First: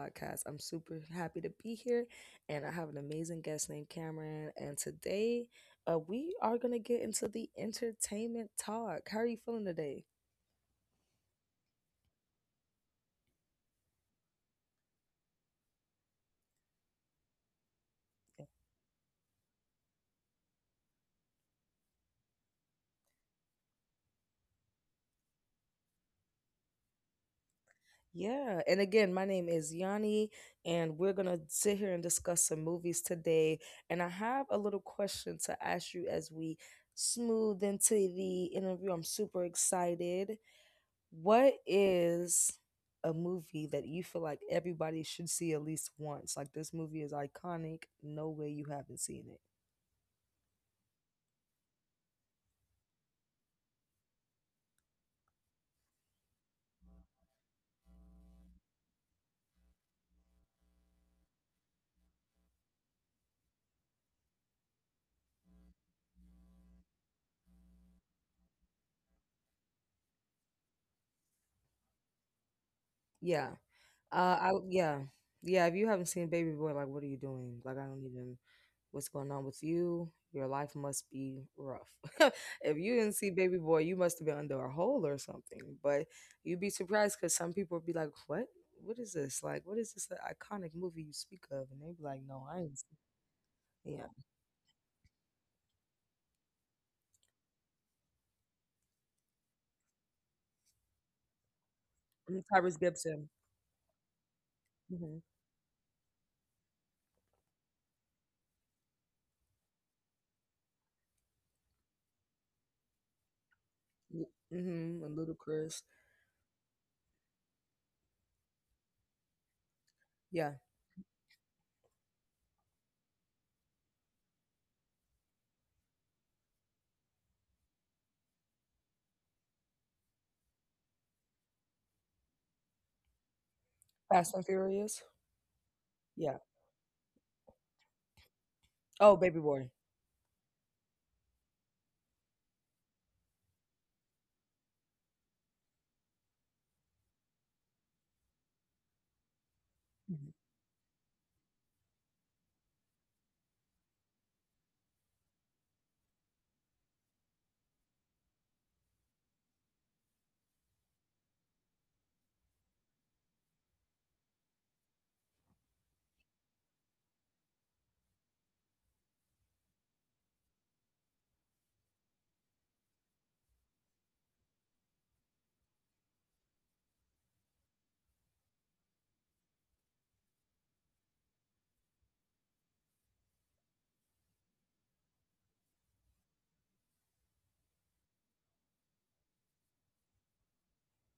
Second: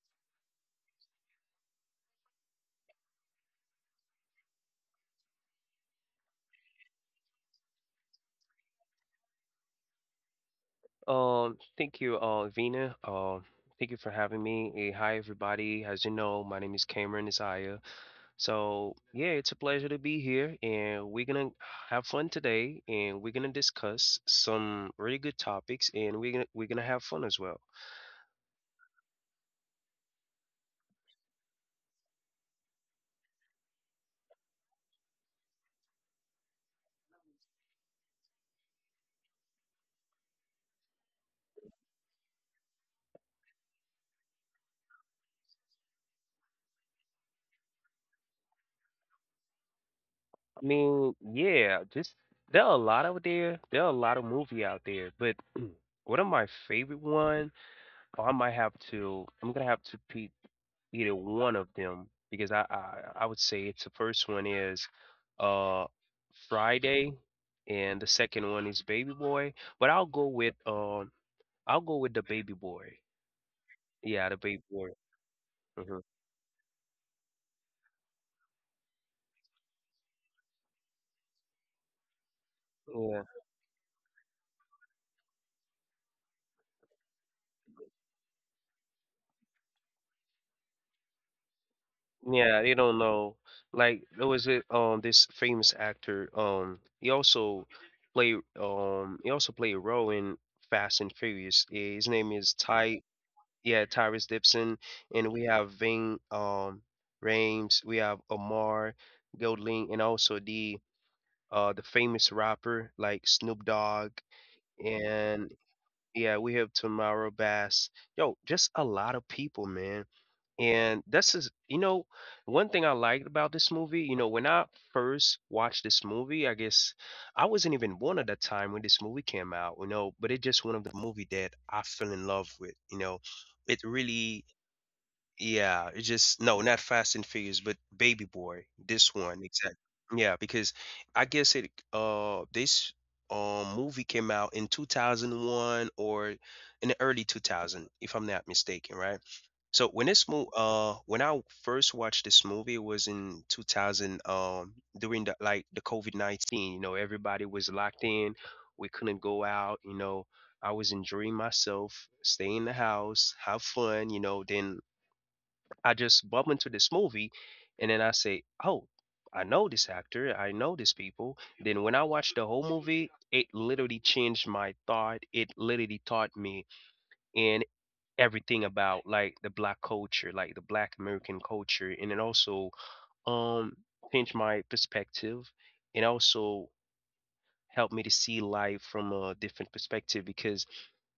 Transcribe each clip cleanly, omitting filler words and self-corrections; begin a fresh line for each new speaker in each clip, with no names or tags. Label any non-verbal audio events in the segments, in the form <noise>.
Podcast. I'm super happy to be here, and I have an amazing guest named Cameron. And today, we are going to get into the entertainment talk. How are you feeling today?
Thank you, Vina. Thank you for having me. Hi, everybody. As you know, my name is Cameron Isaiah. So, yeah, it's a pleasure to be here, and we're gonna have fun today, and we're gonna discuss some really good topics, and we're gonna have fun as well.
Yeah, and again, my name is Yanni, and we're gonna sit here and discuss some movies today. And I have a little question to ask you as we smooth into the interview. I'm super excited. What is a movie that you feel like everybody should see at least once? Like this movie is iconic. No way you haven't seen it.
I mean, yeah, just there are a lot out there. There are a lot of movie out there, but <clears throat> one of my favorite one, I might have to. I'm gonna have to pick either one of them because I would say it's the first one is uh Friday and the second one is Baby Boy, but I'll go with the Baby Boy.
Yeah.
Yeah, the
I
Baby Boy.
Yeah. Yeah, if you
hmm
haven't seen Baby Boy, like what are you doing? Like I don't even what's going on with you. Your life must be rough. <laughs> If you didn't
Yeah.
see Baby Boy, you must have been under a hole or something. But you'd be surprised because some people would be like, What? What is this? Like, what is this like, iconic movie you speak of? And they would be like, No, I
Yeah, they
ain't
don't
seen-"
know. Like
Yeah.
there was a, this famous actor he also play he also played a role in Fast and Furious. His name
Mm,
is
Tyrese
Ty,
Gibson.
yeah, Tyrese Gibson,
Mhm.
and we have Ving, Rames, we have Omar Golding, and also the the famous rapper like Snoop Dogg,
Ye Mhm, and Little
and
Chris.
yeah, we have Tamara Bass. Yo, just a lot of people, man.
Yeah.
And this is, you know, one thing I liked about this movie. You know, when I first watched this movie, I guess I wasn't even born at that time when this movie came out. You know, but it's just one of the movie that I fell in love with. You know, it
Fast and
really
Furious?
yeah, it
Yeah.
just no, not Fast and Furious, but Baby Boy.
Oh,
This
Baby
one,
Boy.
exactly. Yeah, because I guess it this movie came out in 2001 or in the early 2000 if I'm not mistaken, right? So when this
Babyboy.
movie when I first watched this movie it was in 2000 during the COVID-19, you know, everybody was locked in. We couldn't go out, you know. I was enjoying myself, stay in the house, have fun, you know, then I just bump into this movie and then I say, "Oh, I know this actor, I know these people." Then when I watched the whole movie, it literally changed my thought. It literally taught me and everything about like the black culture, like the black American culture, and it also um changed my perspective and also helped me to see life from a different perspective because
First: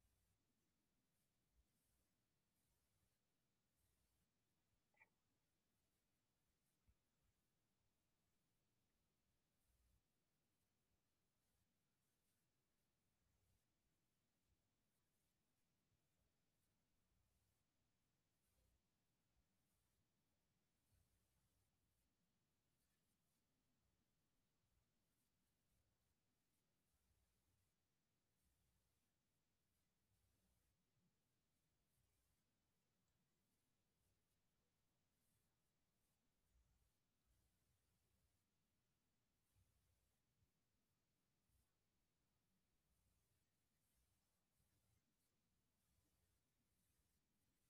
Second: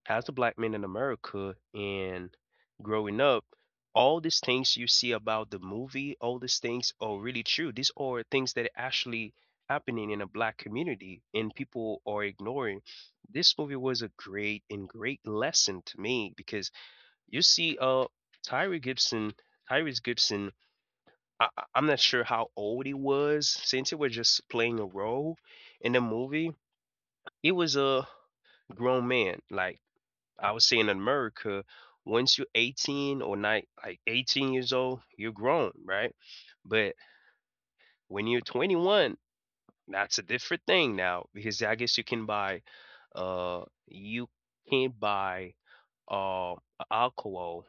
as a black man in America and growing up, all these things you see about the movie, all these things are really true. These are things that are actually happening in a black community and people are ignoring. This movie was a great and great lesson to me because you see Tyree Gibson, Tyrese Gibson. I'm not sure how old he was since he was just playing a role in the movie. He was a grown man. Like I would say in America, once you're 18, or not like 18 years old, you're grown, right? But when you're 21, that's a different thing now because I guess you can buy, uh, you can't buy uh alcohol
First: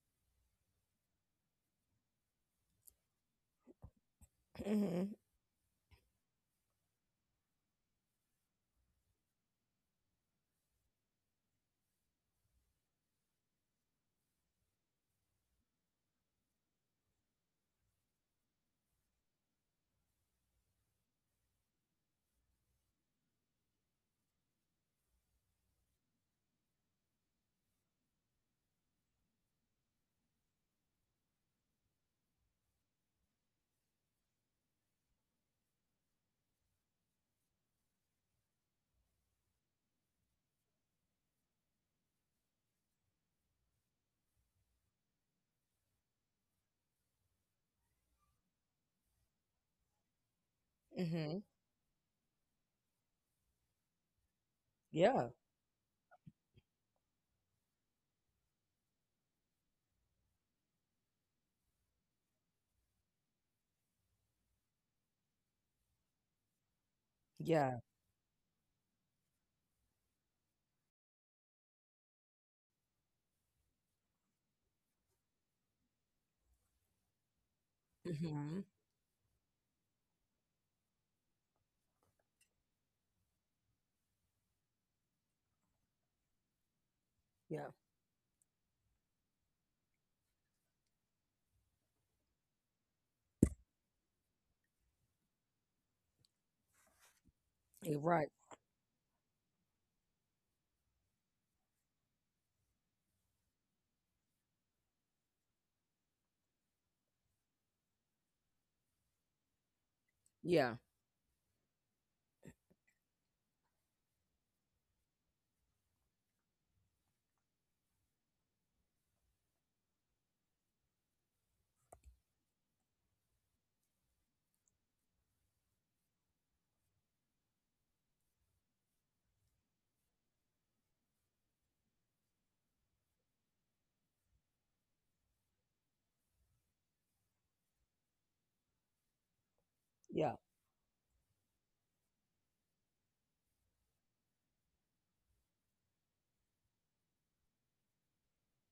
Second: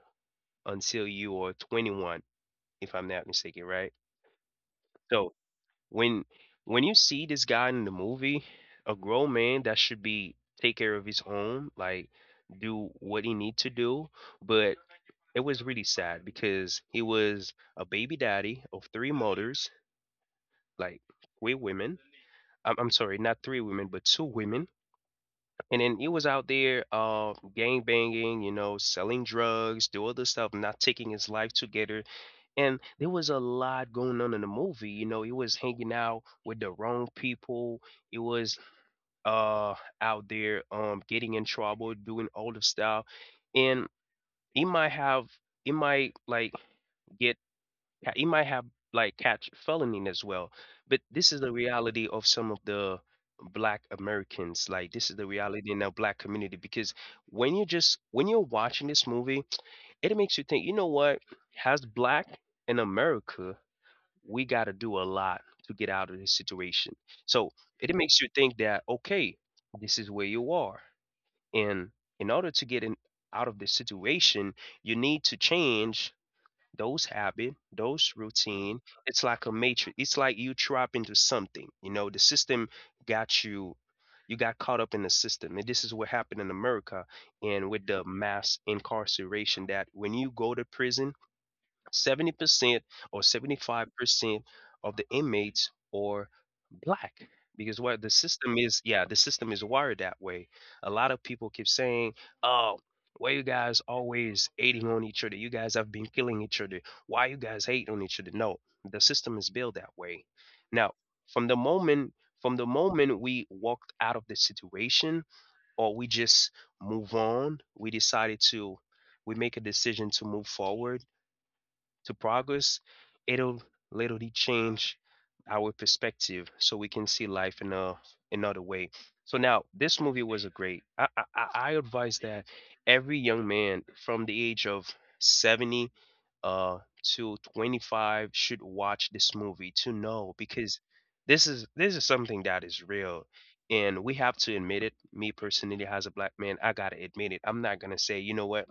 until you are 21, if I'm not mistaken, right?
Mhm. Mhm.
So when when you see this guy in the movie, a grown man that should be take care of his own, like do what he need to do, but it was really sad because he was a baby daddy of three mothers, like three women. I'm sorry, not three women, but two women. And then he was out there gang banging, you know, selling drugs, do other stuff, not taking his life together. And there was a lot going on in the movie. You know, he was hanging out with the wrong people. He was uh, out there getting in trouble, doing all the stuff. And he might have, he might like, get yeah, he might have like catch felony as well. But this
Mhm.
is the reality of some of the black Americans. Like this is
Yeah.
the reality in our black community because when you're watching this movie, it makes you think, you know what? As black in America, we gotta do a lot to get out of this situation. So
Yeah.
it makes you think that okay, this is where you are. And in order to get in out of this situation, you need to change those habit, those
Mhm.
routine. It's like a matrix. It's like you trap into something. You know, the system got you. You got caught up in the system, and this is what happened in America,
Yeah.
and with the mass incarceration. That when you go to prison, 70% or 75% of the inmates are Black, because
You
what the
right.
system is, yeah, the system is wired that way. A lot of people keep saying, "Oh, why you guys always hating on each other? You guys have been killing each other. Why you guys hate on each other?" No, the system is built that way.
Yeah.
Now, from the moment from the moment we walked out of the situation, or we just move on, we make a decision to move forward, to progress, it'll literally change our perspective so we can see life in a another way. So now this movie was a great. I advise that every young man from the age of 70 uh to 25 should watch this movie to know
Yeah.
because this is something that is real, and we have to admit it. Me personally, as a black man, I gotta admit it. I'm not gonna say, you know what,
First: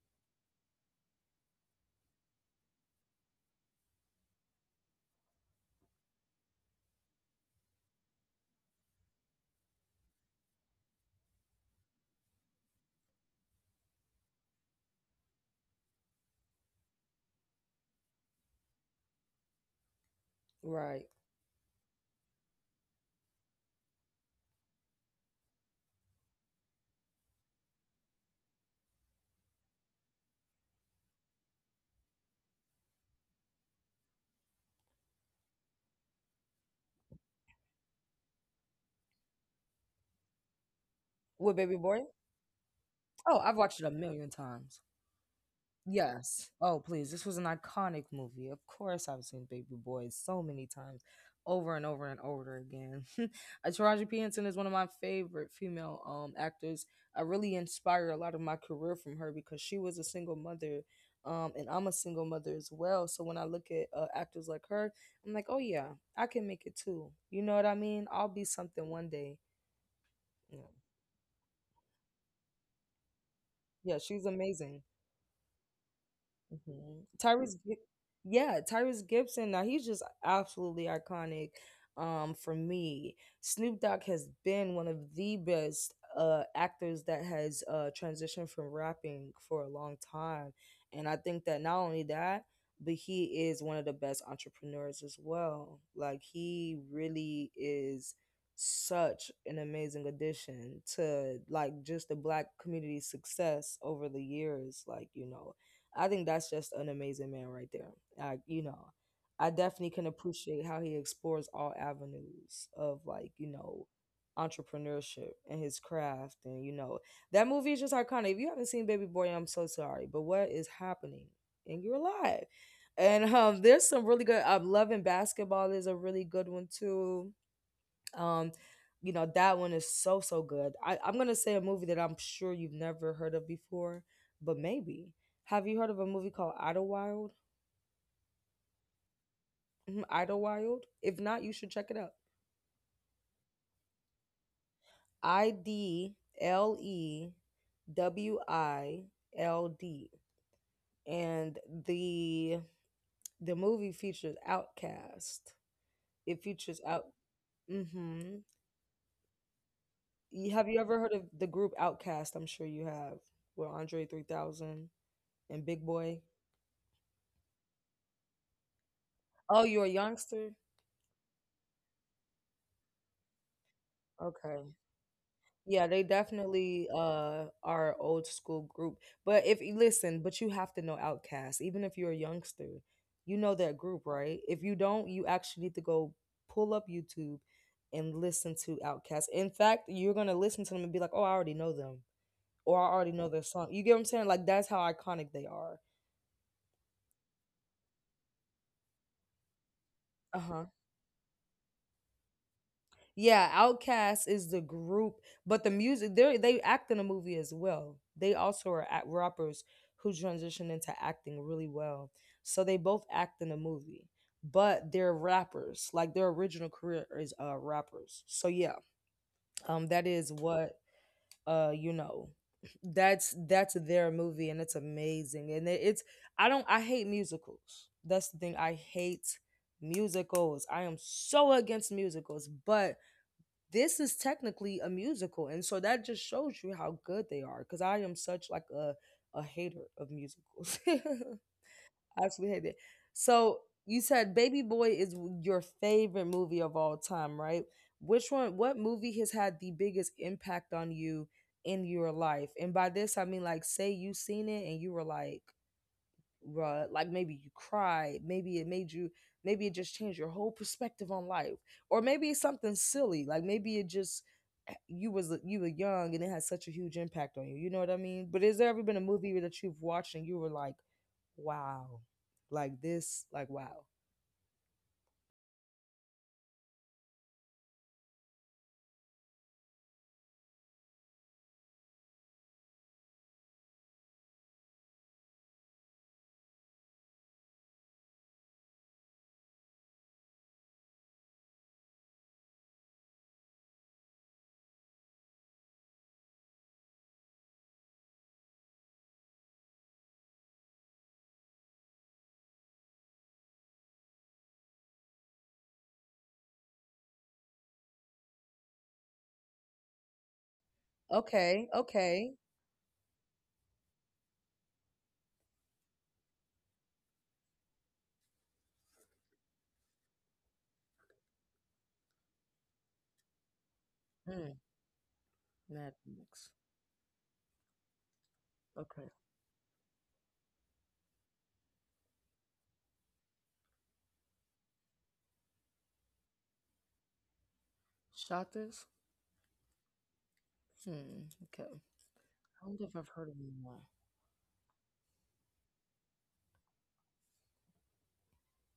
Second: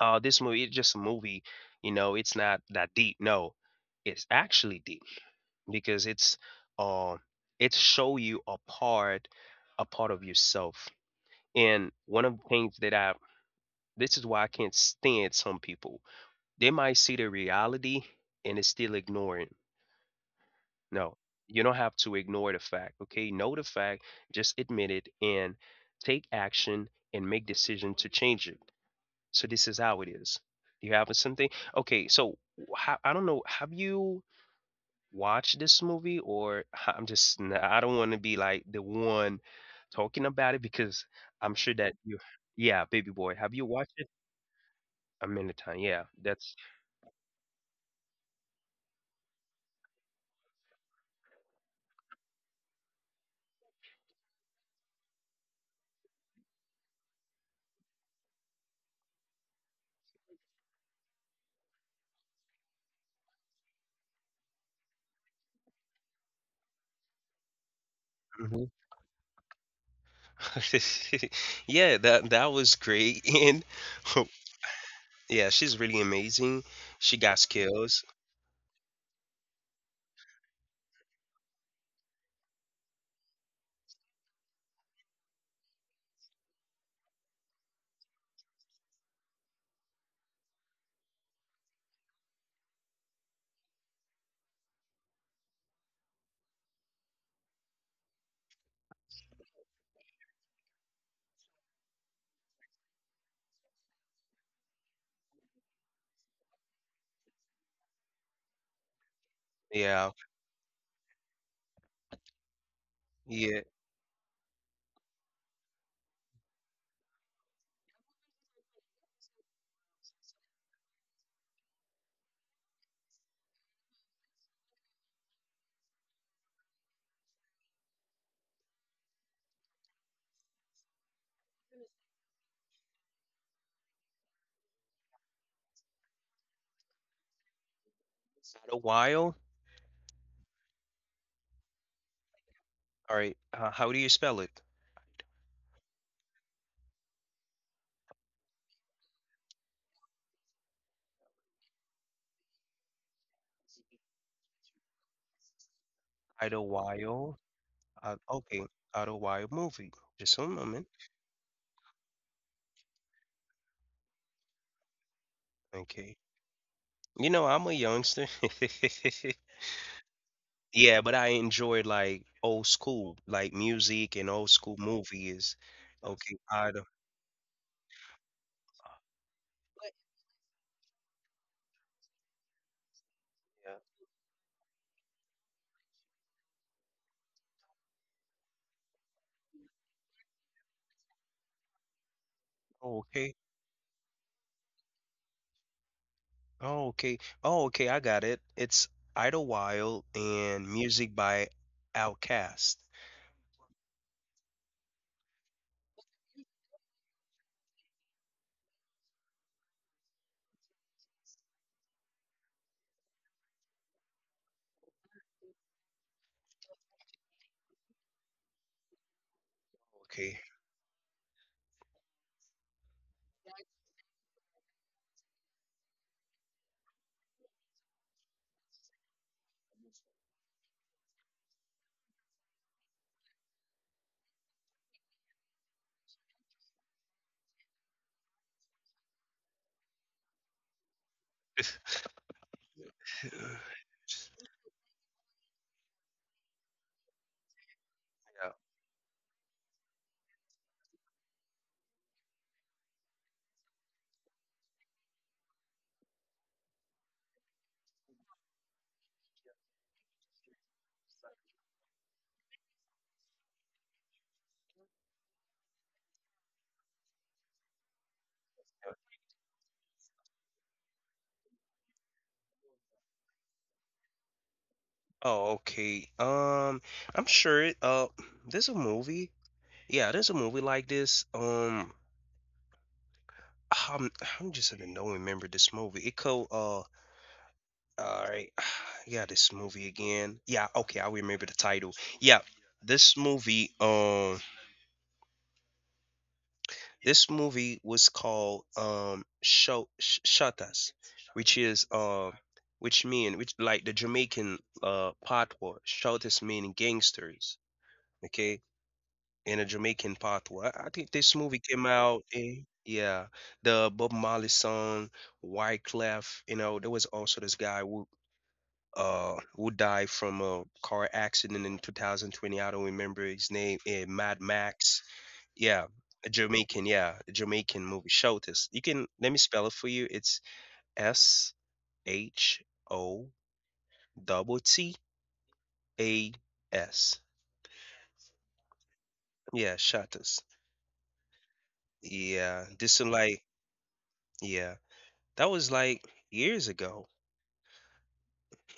oh, this movie its just a movie, you know, it's not that deep. No, it's actually deep because uh, it's show you a part of yourself. And one of the things that I, this is why I can't stand some people. They might see the reality and it's still ignoring.
Right.
No, you don't have to ignore the fact. Okay, know the fact, just admit it and take action and make decision to change it. So this is how it is. You have something. Okay, so I don't know. Have you watched this movie, or <laughs> I I'm just I don't want to be like the one talking about it because
What,
I'm sure
Baby
that
Boy.
you. Yeah, Baby Boy.
Oh,
Have
I've
you
watched it a
watched it?
million times.
A minute time. Yeah,
Yes.
that's
Oh, please. This was an iconic movie. Of course, I've seen Baby Boy so many times, over and over and over again. <laughs> Taraji P. Henson is one of my favorite female actors. I really inspire a lot of my career from her because she was a single mother, and I'm a single mother as well. So when I look at actors like her, I'm like, oh yeah, I can make it too. You know what I mean? I'll be
mhm.
something one day. Yeah,
<laughs> Yeah, that was great. <laughs> And
yeah, she's
<laughs>
amazing.
yeah, she's really amazing.
hmm
She got
Tyrese, Gi-
skills.
yeah, Tyrese Gibson. Now he's just absolutely iconic. For me, Snoop Dogg has been one of the best actors that has transitioned from rapping for a long time, and I think that not only that, but he is one of the best entrepreneurs as well. Like he really is such an amazing addition to like just the black community success over the years, like I think that's just an amazing man right there. I, you know, I definitely can
Yeah.
appreciate how he explores all avenues of, like,
Yeah.
entrepreneurship and his craft. And that movie is just iconic. If you haven't seen Baby Boy, I'm so sorry. But what is happening in your life? And there's some really good. I'm loving basketball is a really good one too. Um, that one is so, so good. I'm going to say a movie that I'm sure you've never heard of before, but maybe. Have you heard of a movie called Idlewild?
Idlewild?
Mhm, Idlewild? If not, you should check it out.
All right, how do you spell it?
Idlewild. And the the movie features Outcast. It features out.
Idlewild?
Mm-hmm.
Okay, Idlewild movie. Just one
Have you
moment.
ever heard of the group Outcast? I'm sure you have. With Andre 3000 and Big Boy.
Okay. You know, I'm a youngster. <laughs>
Oh, you're a youngster?
Yeah, but I enjoyed like old school, like music and old
Okay.
school movies.
Yeah, they
Okay,
definitely
Idle.
are a old school group. But if you listen, but you have to know Outkast. Even if you're a youngster, you know that
Yeah.
group, right? If you don't, you actually need to go pull up YouTube and listen to Outkast. In fact, you're gonna listen to them and be like, Oh, I already know them. Or I
Oh,
already know
okay.
their song. You get what I'm saying? Like that's how iconic they are.
Oh, okay. Oh, okay. I got it. It's Idlewild
Uh huh.
and music by Outkast.
Yeah, Outkast is the group, but the music they act in a movie as well. They also are at rappers who transition into acting really well. So they both act in a movie, but they're rappers. Like their original career is rappers. So yeah, that is
Okay.
what uh you know <laughs> that's their movie and it's amazing and it, it's I don't I hate musicals. That's the thing I hate musicals. I am so against musicals, but this is technically a musical and so that just shows you how good they are because I am such like a hater of musicals. <laughs> I absolutely hate it, so
<sighs>
you said Baby Boy is your favorite movie of all time, right? which one What movie has had the biggest impact on you in your life? And by this I mean, like, say you seen it and you were like, bruh, like maybe you cried, maybe it made you, maybe it just changed your whole perspective on life, or maybe it's something silly, like maybe it just you were young and it had such a huge impact on you. You know what I mean? But has there ever been a movie that you've watched and you were like, wow, like this, like wow.
Oh, okay. I'm sure it, there's a movie. Yeah, there's a movie like this. I'm I'm just gonna don't remember this movie. It co all right. <sighs> Yeah, this movie again. Yeah, okay, I remember the title. Yeah, this movie um this movie was called Shatas, which is which mean which like the Jamaican patois. Shatas meaning gangsters. Okay, in a Jamaican pathway. I think this movie
Okay,
came out
okay.
in, yeah, the Bob Marley song Wyclef. You know, there was also this guy who died from a car accident in 2020. I don't remember his name. Mad
Mm,
Max. Yeah,
Mad
a
Max.
Jamaican. Yeah, a Jamaican movie. Show this. You can
Okay.
let me spell it for you. It's SHOTTAS.
Shot this.
Yeah, Shatters.
Hmm. Okay, I
Yeah,
wonder if
this is
I've heard of
like,
them all.
yeah. That was like years ago.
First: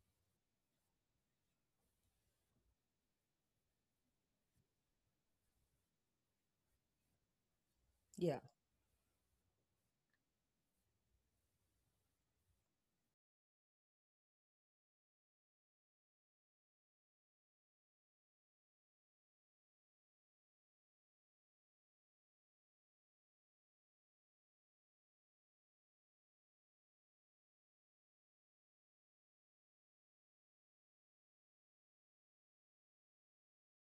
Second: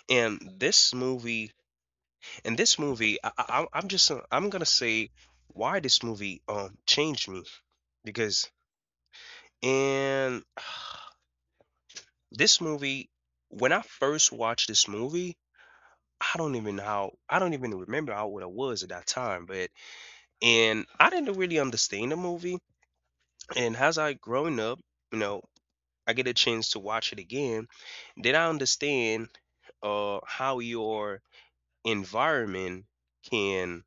And this movie, and this movie, I'm just, I'm gonna say why this movie changed me
Yeah,
because and <sighs> this movie, when I first watched this movie, I don't even know how, I don't even remember how what I was at that time, but and I didn't really understand the movie. And as I growing up, you know, I get a chance to watch it again, then I understand how your environment can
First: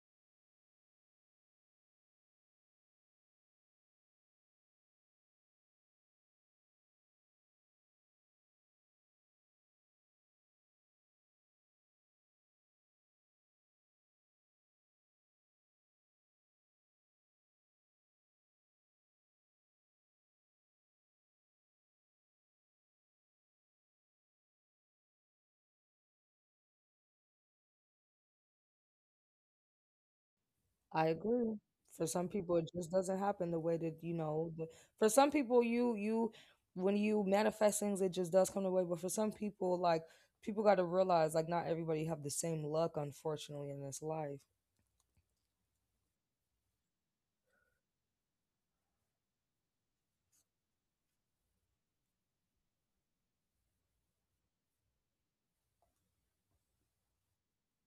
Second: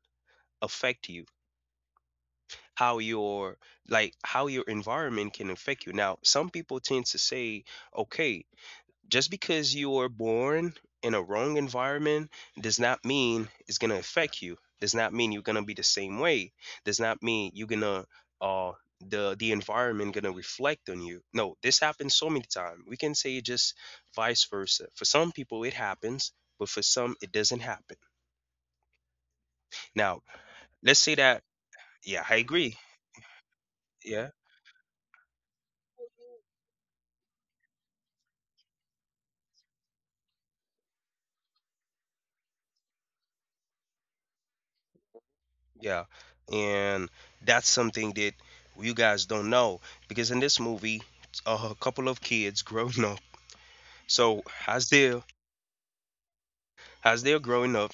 affect you. How your, like, how your environment can affect you. Now some people tend to say, okay, just because you were born in a wrong environment does not mean it's going to affect you, does not mean you're going to be the same way, does not mean you're going to, uh the environment going to reflect on you. No, this happens so many times. We can say just vice versa, for some people it happens, but for some it doesn't happen. Now let's
I
say that.
agree. For
Yeah,
some
I
people, it
agree.
just doesn't happen the way that you
Yeah,
know. For some people, you when you manifest things, it just does come the way. But for some people, like people got to realize, like not everybody have the same luck, unfortunately, in this life.
yeah. And that's something that you guys don't know, because in this movie, a couple of kids <laughs> growing up. So as they're, as they're growing up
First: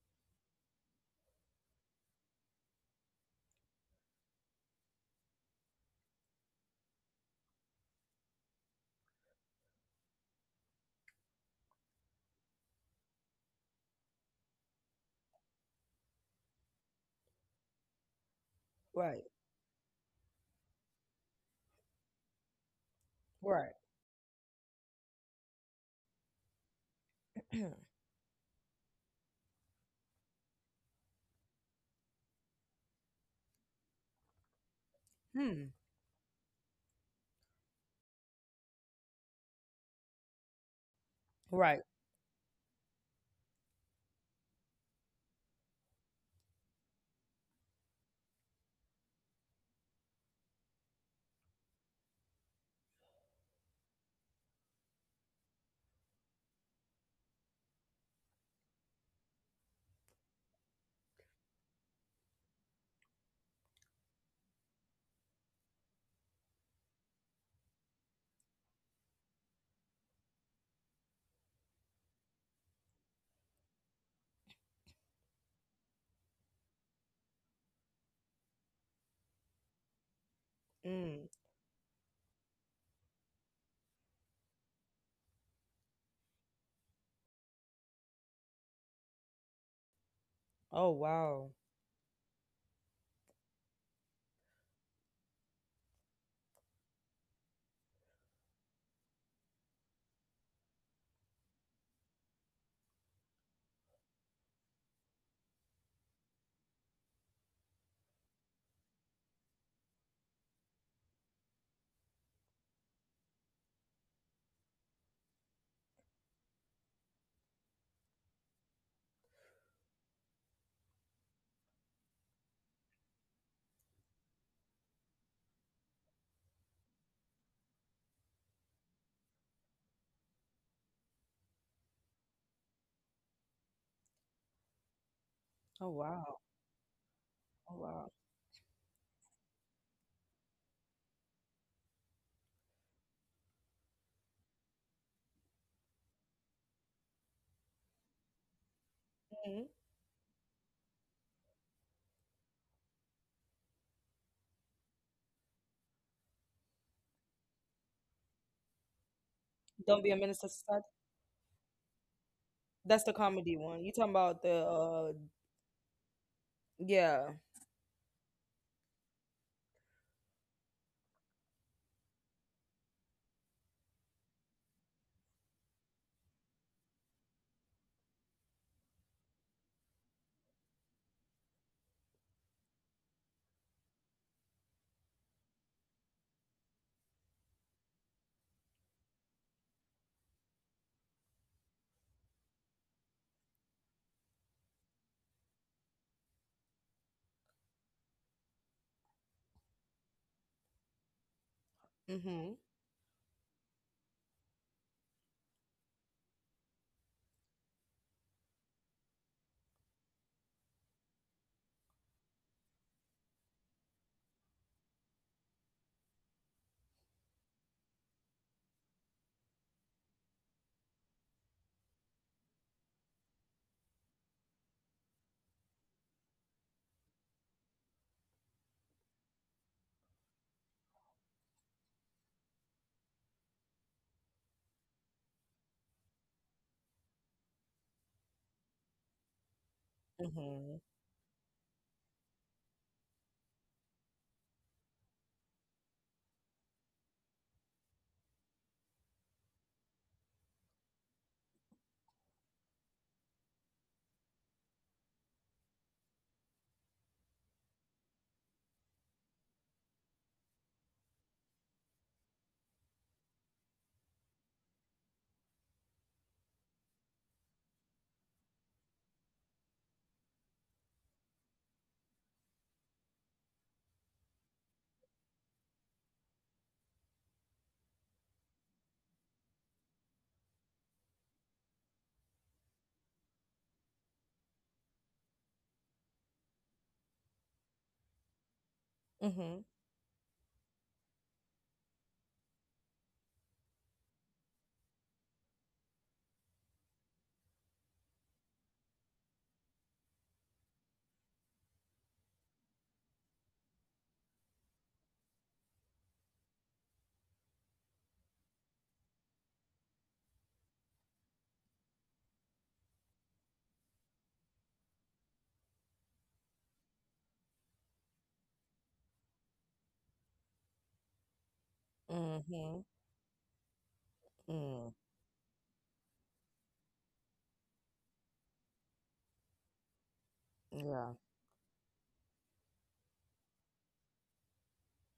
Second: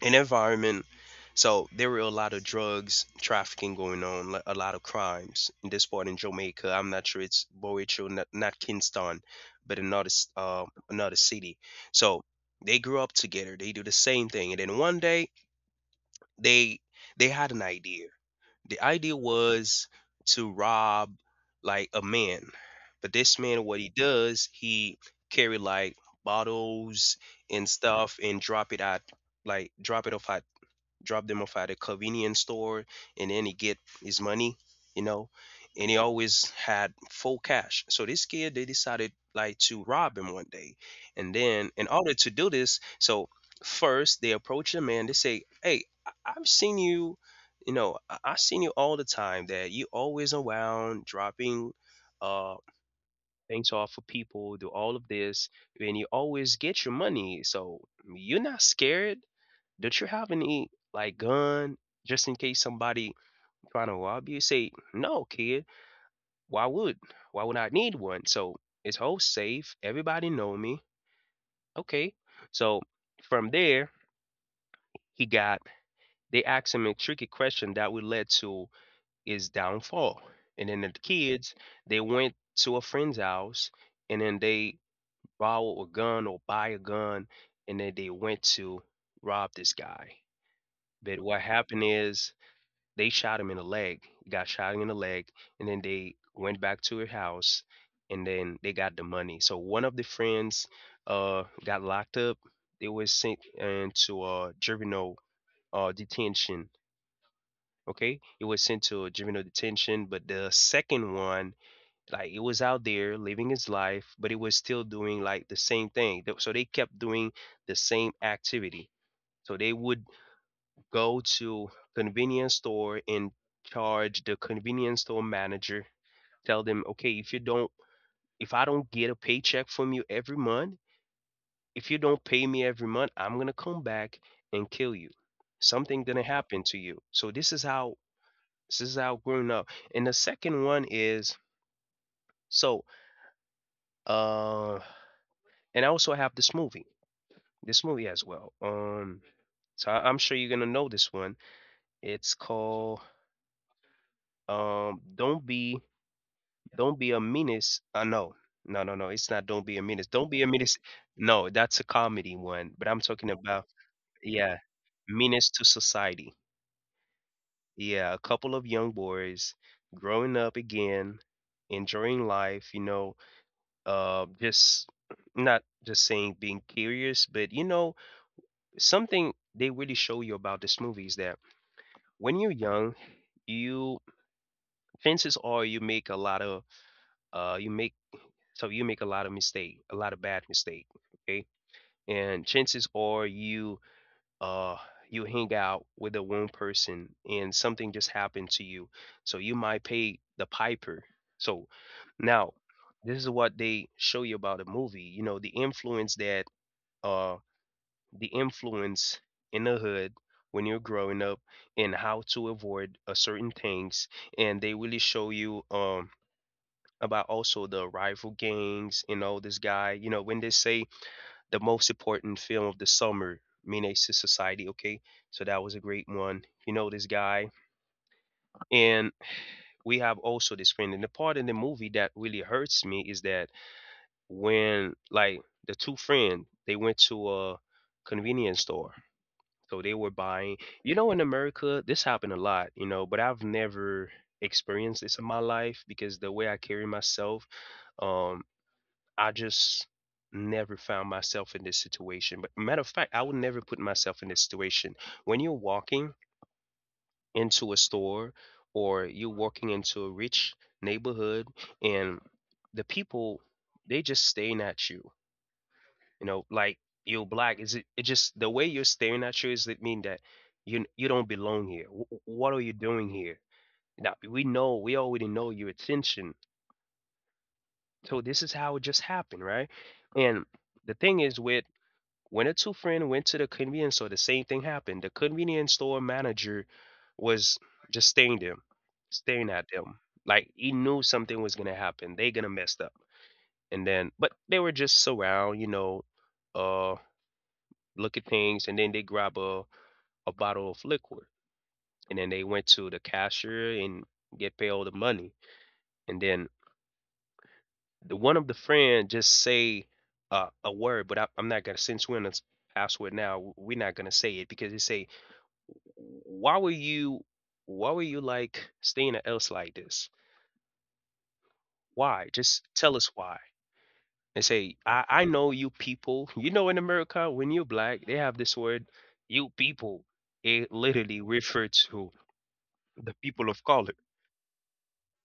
in environment, so there were a lot of drugs trafficking going on, a lot of crimes in this part in Jamaica. I'm not sure, it's Boecho, not Kingston, but another another city. So they grew up together, they do the same thing, and then one day they they had an idea. The idea
Right.
was to rob like a man, but this man,
Right.
what he does, he carry like bottles and
<clears throat>
stuff and drop it at, like drop it off at, drop them off at a convenience store, and then he get his money, you know.
Hmm.
And he always had full cash. So this kid, they decided like to rob him one day, and then
Right.
in order to do this, so first they approach the man. They say, "Hey, I've seen you." You know, I've seen you all the time, that you always around dropping uh things off for people, do all of this, and you always get your money. So you're not scared, don't you have any like gun, just in case somebody trying to rob you? Say, no, kid. Why would why would I need one? So it's whole safe, everybody know me. Okay. So from there, he got they asked him a tricky question that would lead to his downfall. And then the
Mm.
kids they went to a friend's house, and then they borrow a gun or buy a gun, and then they went to rob this guy.
Oh
But what
wow.
happened is, they shot him in the leg. He got shot in the leg, and then they went back to her house, and then they got the money. So one of the friends got locked up. They were sent into a juvenile detention. Okay, it was sent to a juvenile detention, but the second one, like, it was out there living his life, but it was still doing like the same thing. So they kept doing the same activity. So they would go to convenience store and charge the convenience store manager, tell them, okay, if you don't, if I don't get a paycheck from you every month, if you don't pay me every month, I'm gonna come back and kill you,
Oh
something gonna
wow.
happen to you. So this is
Oh
how,
wow.
this is how grown up. And the second one is, so uh and I also have this movie, this movie as well. um
Mhm.
so I- I'm sure you're gonna know this one. It's called, don't be, don't be a menace. No, no, No, no, it's not. Don't be a
Don't
menace.
be a
Don't
menace
be
to
a menace.
society.
No, that's a comedy one. But
That's
I'm
the
talking
comedy
about,
one. You talking about the
yeah, Menace to Society.
yeah.
Yeah, a couple of young boys growing up again, enjoying life. You know, just, not just saying being curious, but you know, something they really show you about this movie is that when you're young, you, chances are you make a lot of, you make so you make a lot of mistake, a lot of bad mistake, okay? And chances are you, uh you hang out with the wrong person and something just happened to you. So you might pay the piper. So
Mhm.
now, this is what they show you about a movie, you know, the influence that, uh the influence in the hood when you're growing up, and how to avoid a certain things. And they really show you, about also the rival gangs and all this guy. You know, when they say the most important film of the summer, Menace to Society. Okay, so that was a great one. You know this guy. And we have also this friend. And the part in the movie that really hurts me is that when, like, the two friend they went to a convenience store, so they were buying.
Mhm.
You know, in America, this happened a lot. You know, but I've never experienced this in my life because the way I carry myself. Um, I just never found myself in this situation. But matter of fact, I would never put myself in this situation. When you're walking into a store, or you're walking into a rich neighborhood, and the people, they just staring at you, you know, like you're black. Is it, it just the way you're staring at you? Is it mean that you don't belong here? What are you doing here? Now we know we already know your attention. So this is how it just happened, right? And the thing is with, when a two friend went to the convenience store, the same thing happened. The convenience store manager was just staring them, staring
Mhm.
at them, like he knew something was gonna happen. They gonna mess up. And then, but they were just around, you know, uh, look at things, and then they grab a bottle of liquor, and then they went to the cashier and get paid all the money, and then the one of the friend just say, a word. But I'm not gonna, since we're in a password now, we're not gonna say it, because they say, Why were you why were you like staying at else like this? Why? Just
Mhm.
tell us why. And say,
Mm.
I know you people. You know, in America, when you're black, they have this word, you people. It
Yeah.
literally refers to the people of color.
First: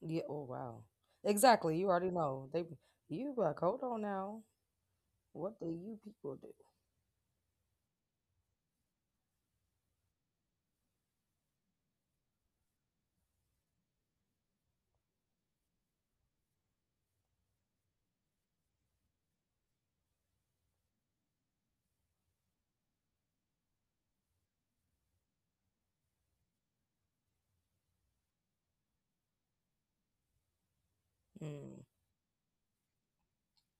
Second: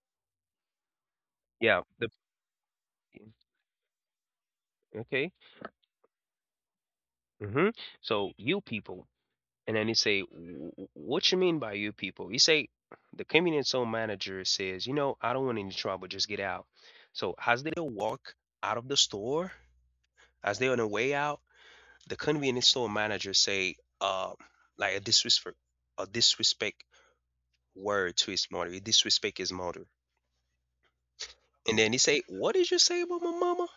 Yeah. Oh wow. Exactly.
Yeah.
You
The,
already know they. You be like, hold on now.
okay.
What do you people do?
Hmm. So you people. And then he say, what you mean by you people?" He say, the convenience store manager says, you know, I don't want any trouble, just get out. So as they walk out of the store, as they on the way out, the convenience store manager say, like a disrespect word to his mother. He disrespect his mother. And
Mm.
then he say, what did you say about my mama?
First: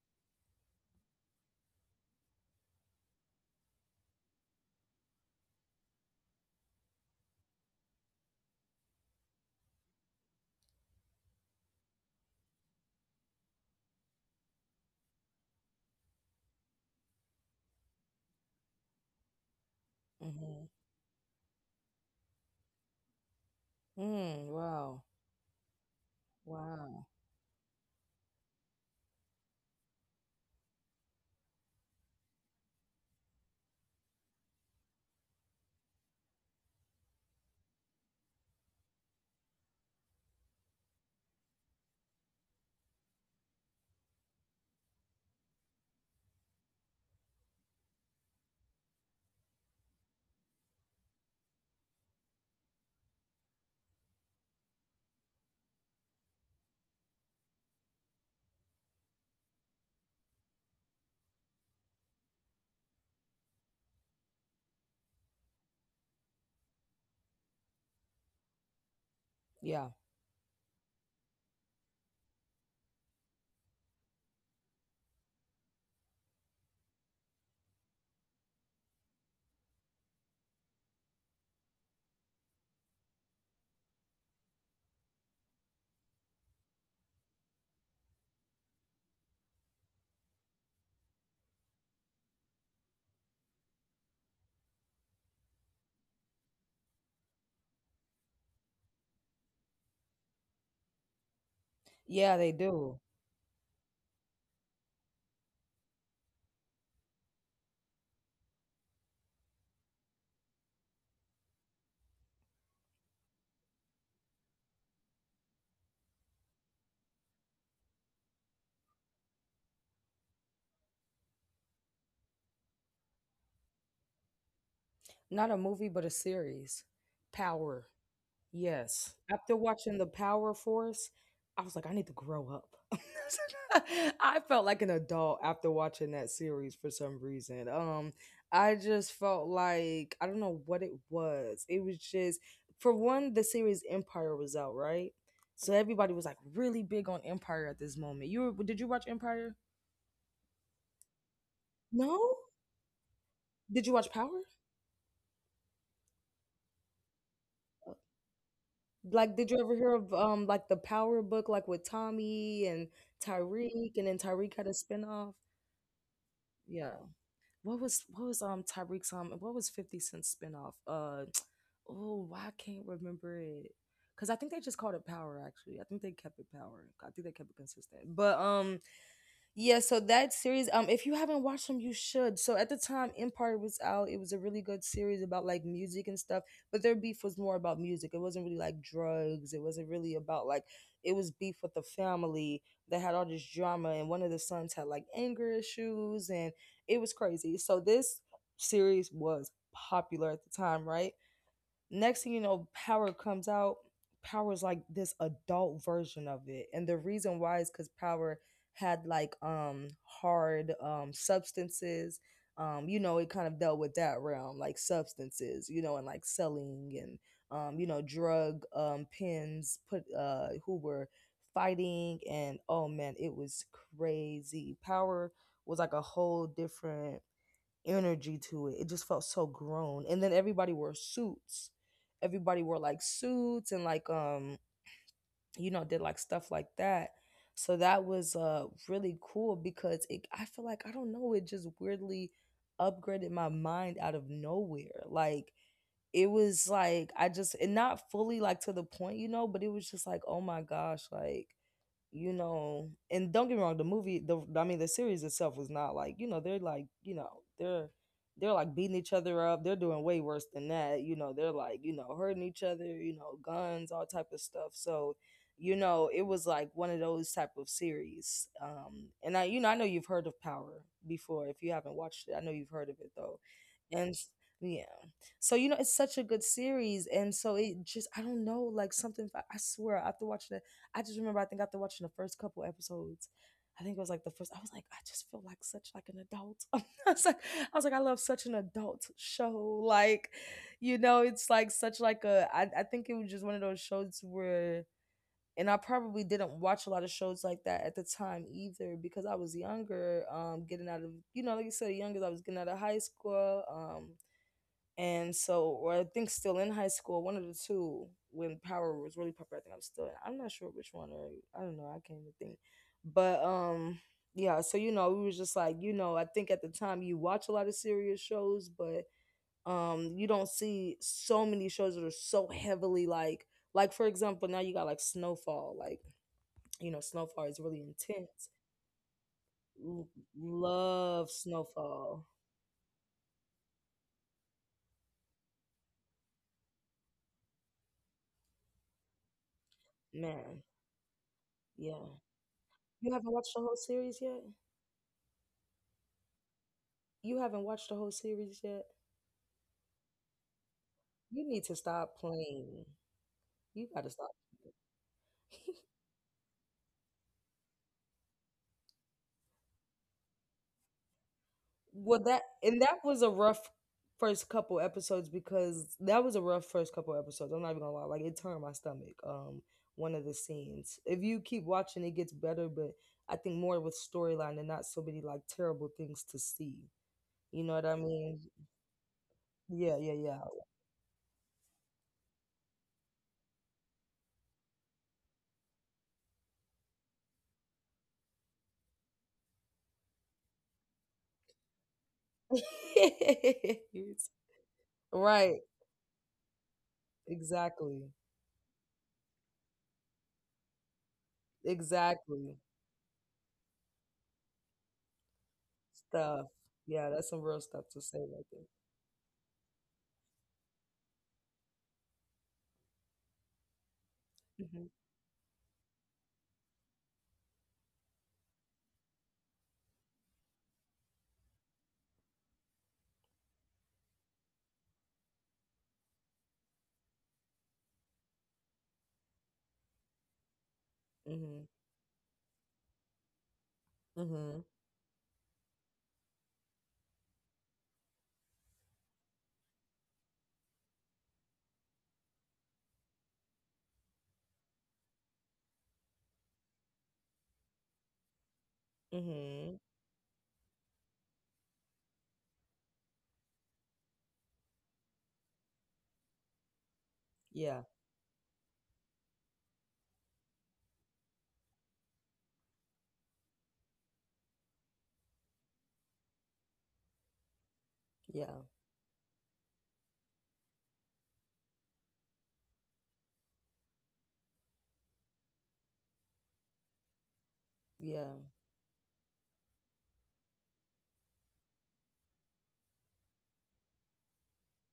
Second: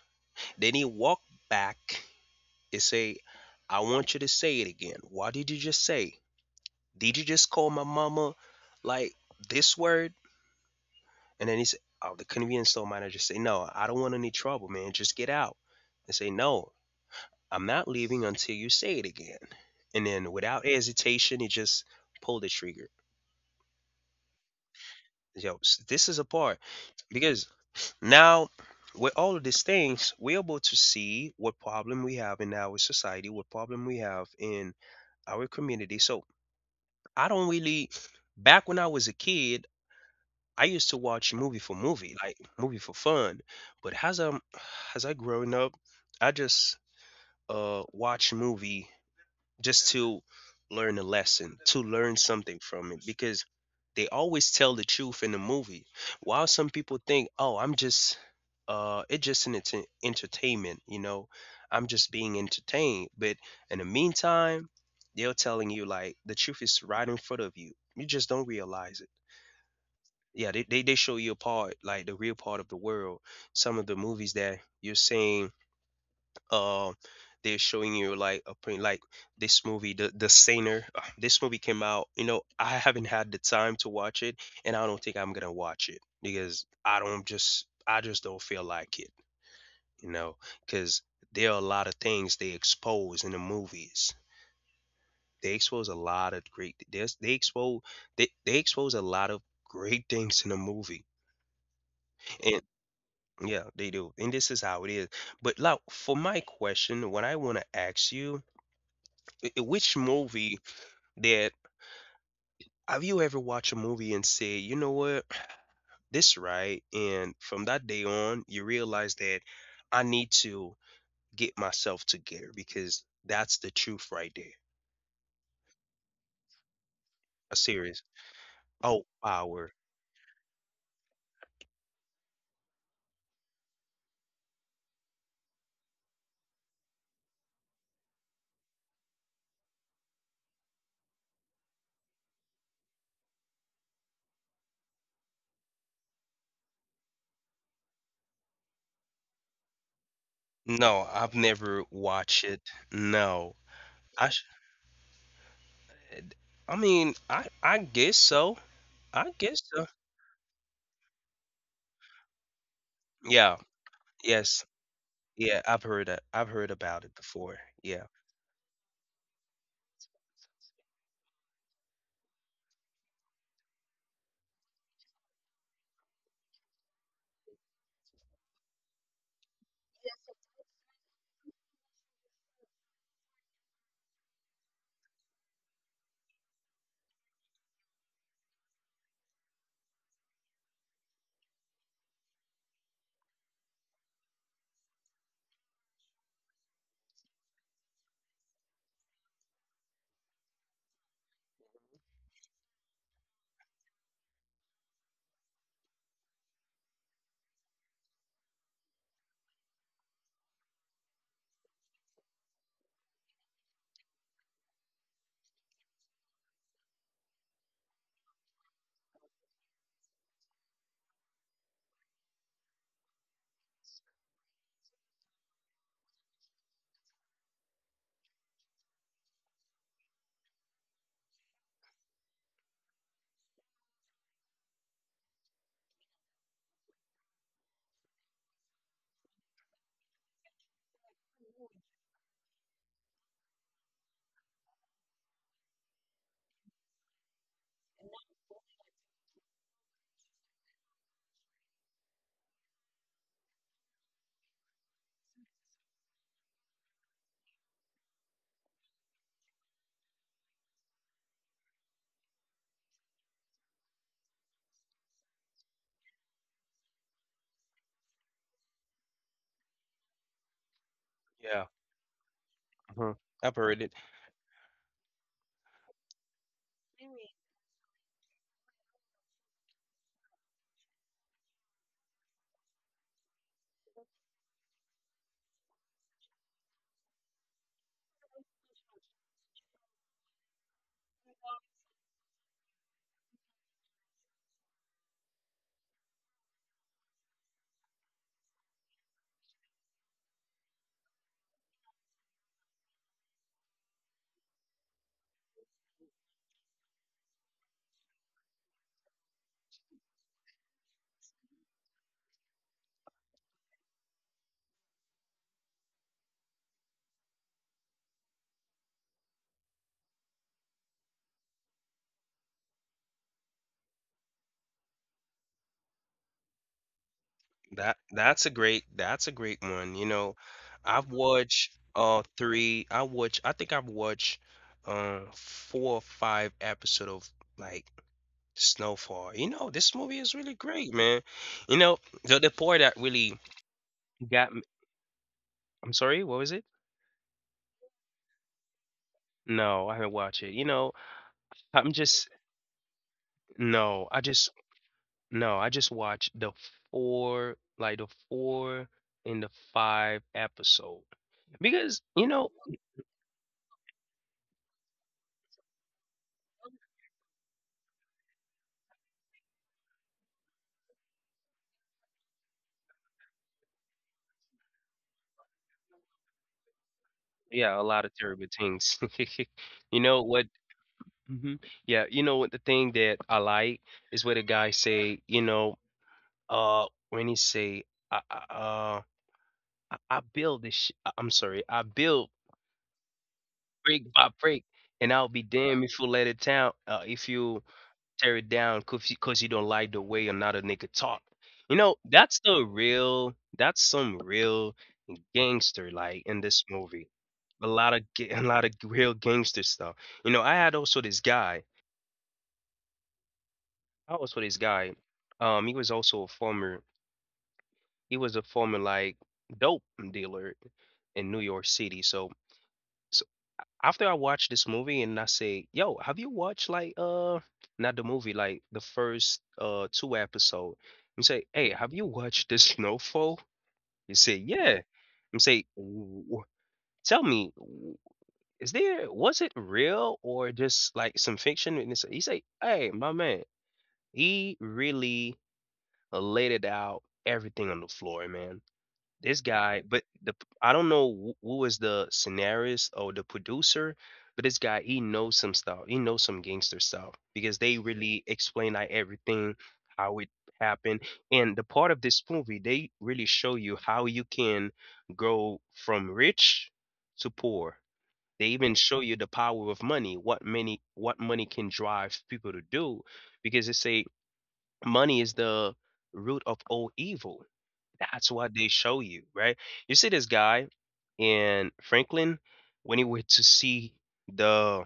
Then he walk back and say, I want you to say it again. What did you just say? Did you just call my mama like this word? And then he said, oh, the convenience store manager say, no, I don't want any trouble, man, just get out. They say, no, I'm not leaving until you say it again. And then
Mm-hmm.
without hesitation, he just pulled the trigger.
Mm. Wow.
Yo, this is a part,
Wow.
because now, with all of these things, we're able to see what problem we have in our society, what problem we have in our community. So I don't really, back when I was a kid, I used to watch movie for movie, like movie for fun. But as I'm, as I growing up, I just watch movie just to learn a lesson, to learn something from it, because they always tell the truth in the movie. While some people think, "Oh, I'm just, it's just an entertainment, you know. I'm just being entertained." But in the meantime, they're telling you, like, the truth is right in front of you. You just don't realize it.
Yeah.
Yeah, they show you a part, like the real part of the world. Some of the movies that you're saying, uh, they're showing you like a print, like this movie, the Saner. This movie came out, you know, I haven't had the time to watch it, and I don't think I'm gonna watch it because I just don't feel like it, you know. Because there are a lot of things they expose in the movies, they expose a lot of great, there's they expose, they expose a lot of great things in the movie.
Yeah, they
And
do.
yeah, they do, and this is how it is. But like, for my question, what I want to ask you, I- which movie that have you ever watched a movie and say, you know what, <sniffs> <clears throat> this right, and from that day on, you realize that I need to get myself together, because that's the truth right there.
Not a movie, but a series.
A
Power.
series. Oh,
Yes. After
power.
watching The Power Force, I was like, I need to grow up. <laughs> I felt like an adult after watching that series for some reason. I just felt like I don't know what it was. It was just for one, the series Empire was out, right? So everybody was like really big on Empire at this moment. Did you watch Empire?
No, I've never
No?
watched it. No,
Did you watch
I
Power?
should. I mean, I guess so. I
Like, did you
guess
ever
so.
hear of like the Power book, like with Tommy and
Yeah.
Tyreek, and then Tyreek had
Yes.
a spinoff?
Yeah, I've heard that. I've heard
Yeah.
about it before.
What was
Yeah.
what was um Tyreek's what was 50 Cent spinoff? <tsk> Oh, why I can't remember it. Cause I think they just called it Power actually. I think they kept it Power. I think they kept it consistent. But yeah, so that series, if you haven't watched them, you should. So at the time, Empire was out. It was a really good series about like music and stuff, but their beef was more about music. It wasn't really like drugs. It wasn't really about like it was beef with the family that had all this drama, and one of the sons had like anger issues, and it was crazy. So this series was popular at the time, right? Next thing you know, Power comes out. Power is like this adult version of it, and the reason why is because Power had like hard substances. It kind of dealt with that realm, like substances, and like selling and drug pins put who were fighting and oh man, it was crazy. Power was like a whole different energy to it. It just felt so grown. And then everybody wore suits. Everybody wore like suits and like did like stuff like that. So that was really cool because it I feel like I don't know it just weirdly upgraded my mind out of nowhere. Like it was like I just and not fully like to the point, you know, but it was just like oh my gosh, like, and don't get me wrong, the movie, the I mean, the series itself was not like, they're like, they're they're like beating each other up. They're doing way worse than that. You know, they're like, hurting each other. You know, guns, all type of stuff. So, it was like one of those type of series. And I I know you've heard of Power before. If you
Yeah.
haven't watched it, I know you've heard of it
Mhm.
though.
I've heard it.
And s- yeah, so it's such a good series, and so it just, I don't know, like something. I swear after watching that I just remember I think after watching the first couple episodes, I think it was like the first I was like, I just feel like such like an adult. <laughs> I was like, I love such an adult show. Like, it's like such like I think it was just one of those shows where, and I probably didn't watch a lot of shows like that at the time either because I was younger, getting out of, like you said, young as I was, getting out of high school, and so or I think still in high school, one of the two when Power was really popular. I think I'm still in. I'm not sure which one, or I don't know. I can't even think. But yeah. So, we was just like, I think at the time you watch a lot of serious shows, but you don't see so many shows that are so heavily, like, for example now you got like Snowfall. Like, you know, Snowfall is really intense.
That's a great one.
L-
You know, I've
love
watched
Snowfall,
three I watch I think I've watched four or five episode of, like, Snowfall. You know, this movie is
man.
really great, man. You know,
Yeah.
the part that
You haven't
really
watched the whole series yet?
got me, I'm sorry, what was it?
You haven't watched the whole series yet?
No, I haven't watched it. You know,
You need to
I'm
stop
just
playing. You gotta
no,
stop.
I just no, I
<laughs>
just watched the four, like the four and the five episode, because
Well,
you
that
know.
and that was a rough first couple episodes, because that was a rough first couple episodes. I'm not even gonna lie, like it turned my stomach. One of the scenes. If you keep watching, it gets better, but I think more with storyline and not so many like terrible things to see. You know what
Yeah, a
I
lot of
mean?
terrible things. <laughs>
Yeah,
You know
yeah,
what? Hmm. Yeah, you know what? The thing that I like is what the guy say. You know, when he say, I, I, uh, I build this. I'm sorry, I build
yeah.
brick
<laughs>
by brick, and I'll be
Right.
damned if you let it down. If you
Exactly.
tear it down, cause 'cause you don't like the way another nigga talk. You know, that's
Exactly.
the real. That's some real gangster like
Stuff.
in this
Yeah,
movie.
that's some real
a
stuff
lot
to
of
say
ga-
right
a
there.
lot of real gangster stuff. You know, I had also this guy. I also this
Mm-hmm.
guy. He was also a former. He was a former like dope dealer in New York City. So after I watched this movie and I say, "Yo, have you watched like not the movie, like the first two episode?" And say,
Mm-hmm.
"Hey, have you watched this <laughs> Snowfall?" You say,
Mm-hmm.
"Yeah." And say, "Tell me." Is there was it real or just, like, some fiction? And it's he say, "Hey, my man, he really laid it out, everything on the floor, man. This
Mm-hmm.
guy," but the I don't know who was the scenarist or the producer, but this guy, he knows some stuff. He knows some gangster stuff because
Yeah.
they really explain, like, everything, how it happened, and the part of this movie, they really show you how you can go from rich to poor. They
Yeah.
even show you the power of money, what money can drive people to do, because they say money is the root of all evil.
Yeah.
That's what they show you, right? You see this guy in Franklin when he went to see the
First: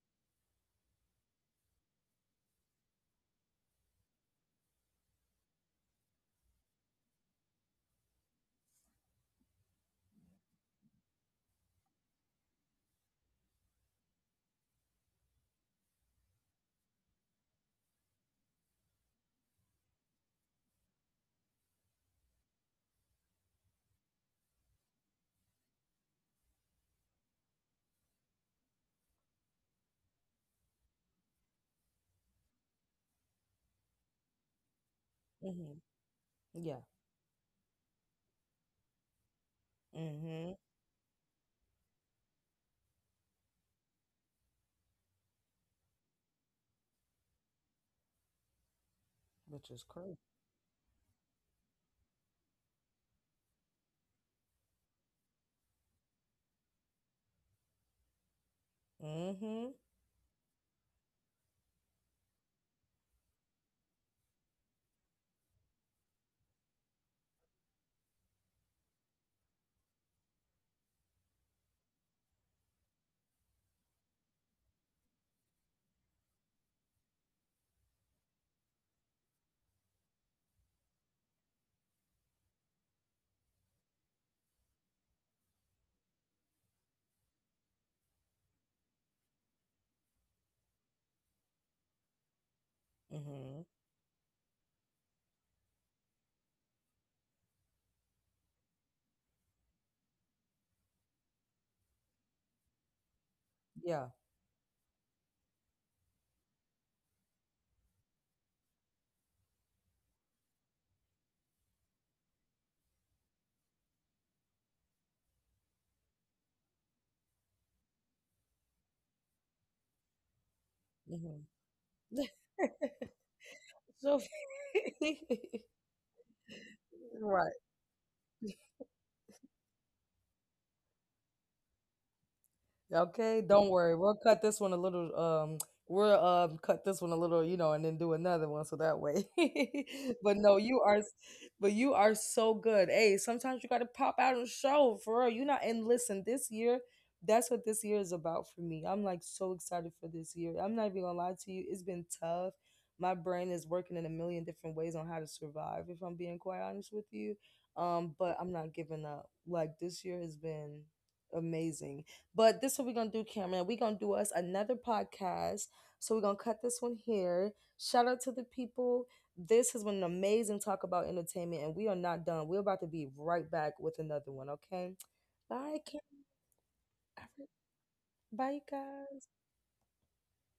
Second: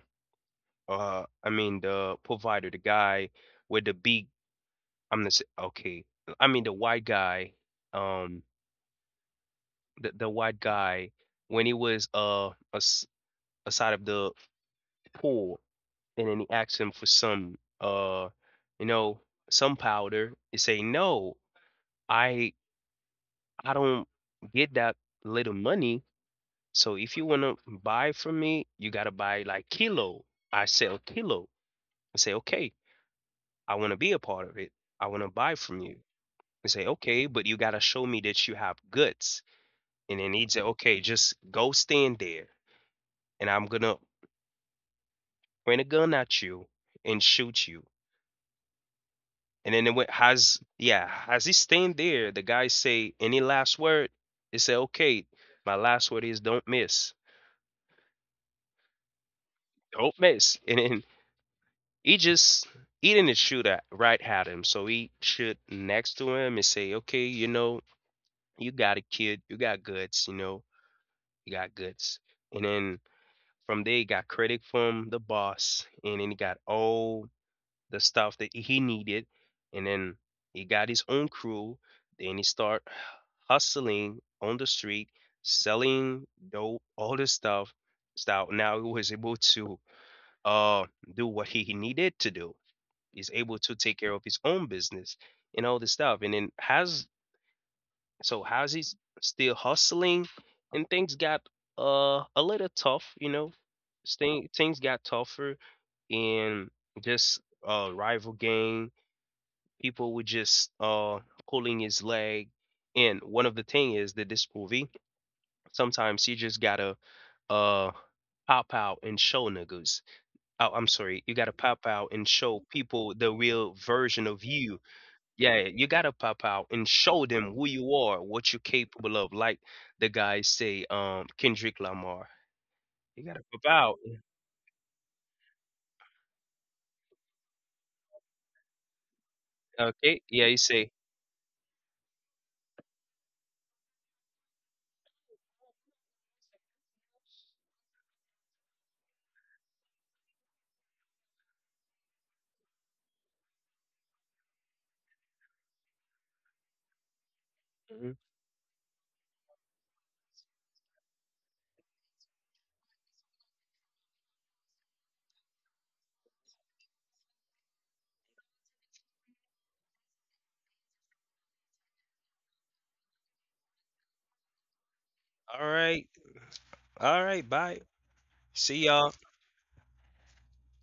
I mean the provider, the guy with the big I'm gonna say okay, I mean the white guy, um the white guy when he was as, aside of the pool, and then he asks him for some you know some powder. He say, no, i I don't get that little money, so if you want to buy from me you got to buy like kilo. I sell kilo. And say, okay, I want to be a part of it. I want to buy
Mm-hmm.
from you. And
Yeah.
say, okay, but you got to show me that you have guts. And then he'd
Mm-hmm.
say, okay, just go stand there, and I'm gonna point a gun at you and shoot you.
Which
And
is
then it went,
crazy.
has, yeah, as he's staying there, the guy say, any last word? He say, okay, my last word is don't miss.
Mm-hmm.
Don't miss. And then he just, he didn't shoot at, right at him. So he shoot next to him and say, okay, you know, you got a kid. You got guts, you know, you got guts. And then from there, he got credit from the boss. And then he got all the stuff that he needed, and then he got his own crew. Then he start hustling on the street, selling dope, all this stuff. So now he was able to uh do what he needed to do. He's able
Mm-hmm.
to take care of his own business and all this stuff. And then has so how's he still hustling? And things got a little tough, you know.
Yeah.
Things got tougher and just rival gang people were just pulling his leg. And one of the thing is that this movie, sometimes you just gotta uh pop out and show niggas, oh, I'm sorry, you
Mm-hmm.
gotta pop out and show people the real
<laughs> So.
version of you. Yeah,
<laughs>
you
<laughs>
gotta pop out and show them
Right.
who you are, what you're capable of, like the guys say, Kendrick Lamar. You gotta
Okay.
pop
Don't
out.
worry. We'll cut this one a little. We'll cut this one a little, and then do another one so that way.
Okay,
<laughs> But
yeah, you
no, you
say
are, s- but you are so good. Hey, sometimes you gotta pop out and show for real. You not and listen. This year, that's what this year is about for me. I'm like so excited for this year. I'm not even gonna lie to you. It's been tough. My brain is working in a million different ways on how to survive. If I'm being quite honest with you,
"Mhm.
but I'm not giving up. Like this year has been amazing. But this is what we're gonna do, Cameron. We're gonna do us another podcast. So we're gonna cut this one here. Shout out to the people. This has been an amazing talk about entertainment, and we are not done. We're about to be right back with another one, okay?
All
Bye,
right, all right,
Cameron.
bye.
Bye, you
See y'all.
guys.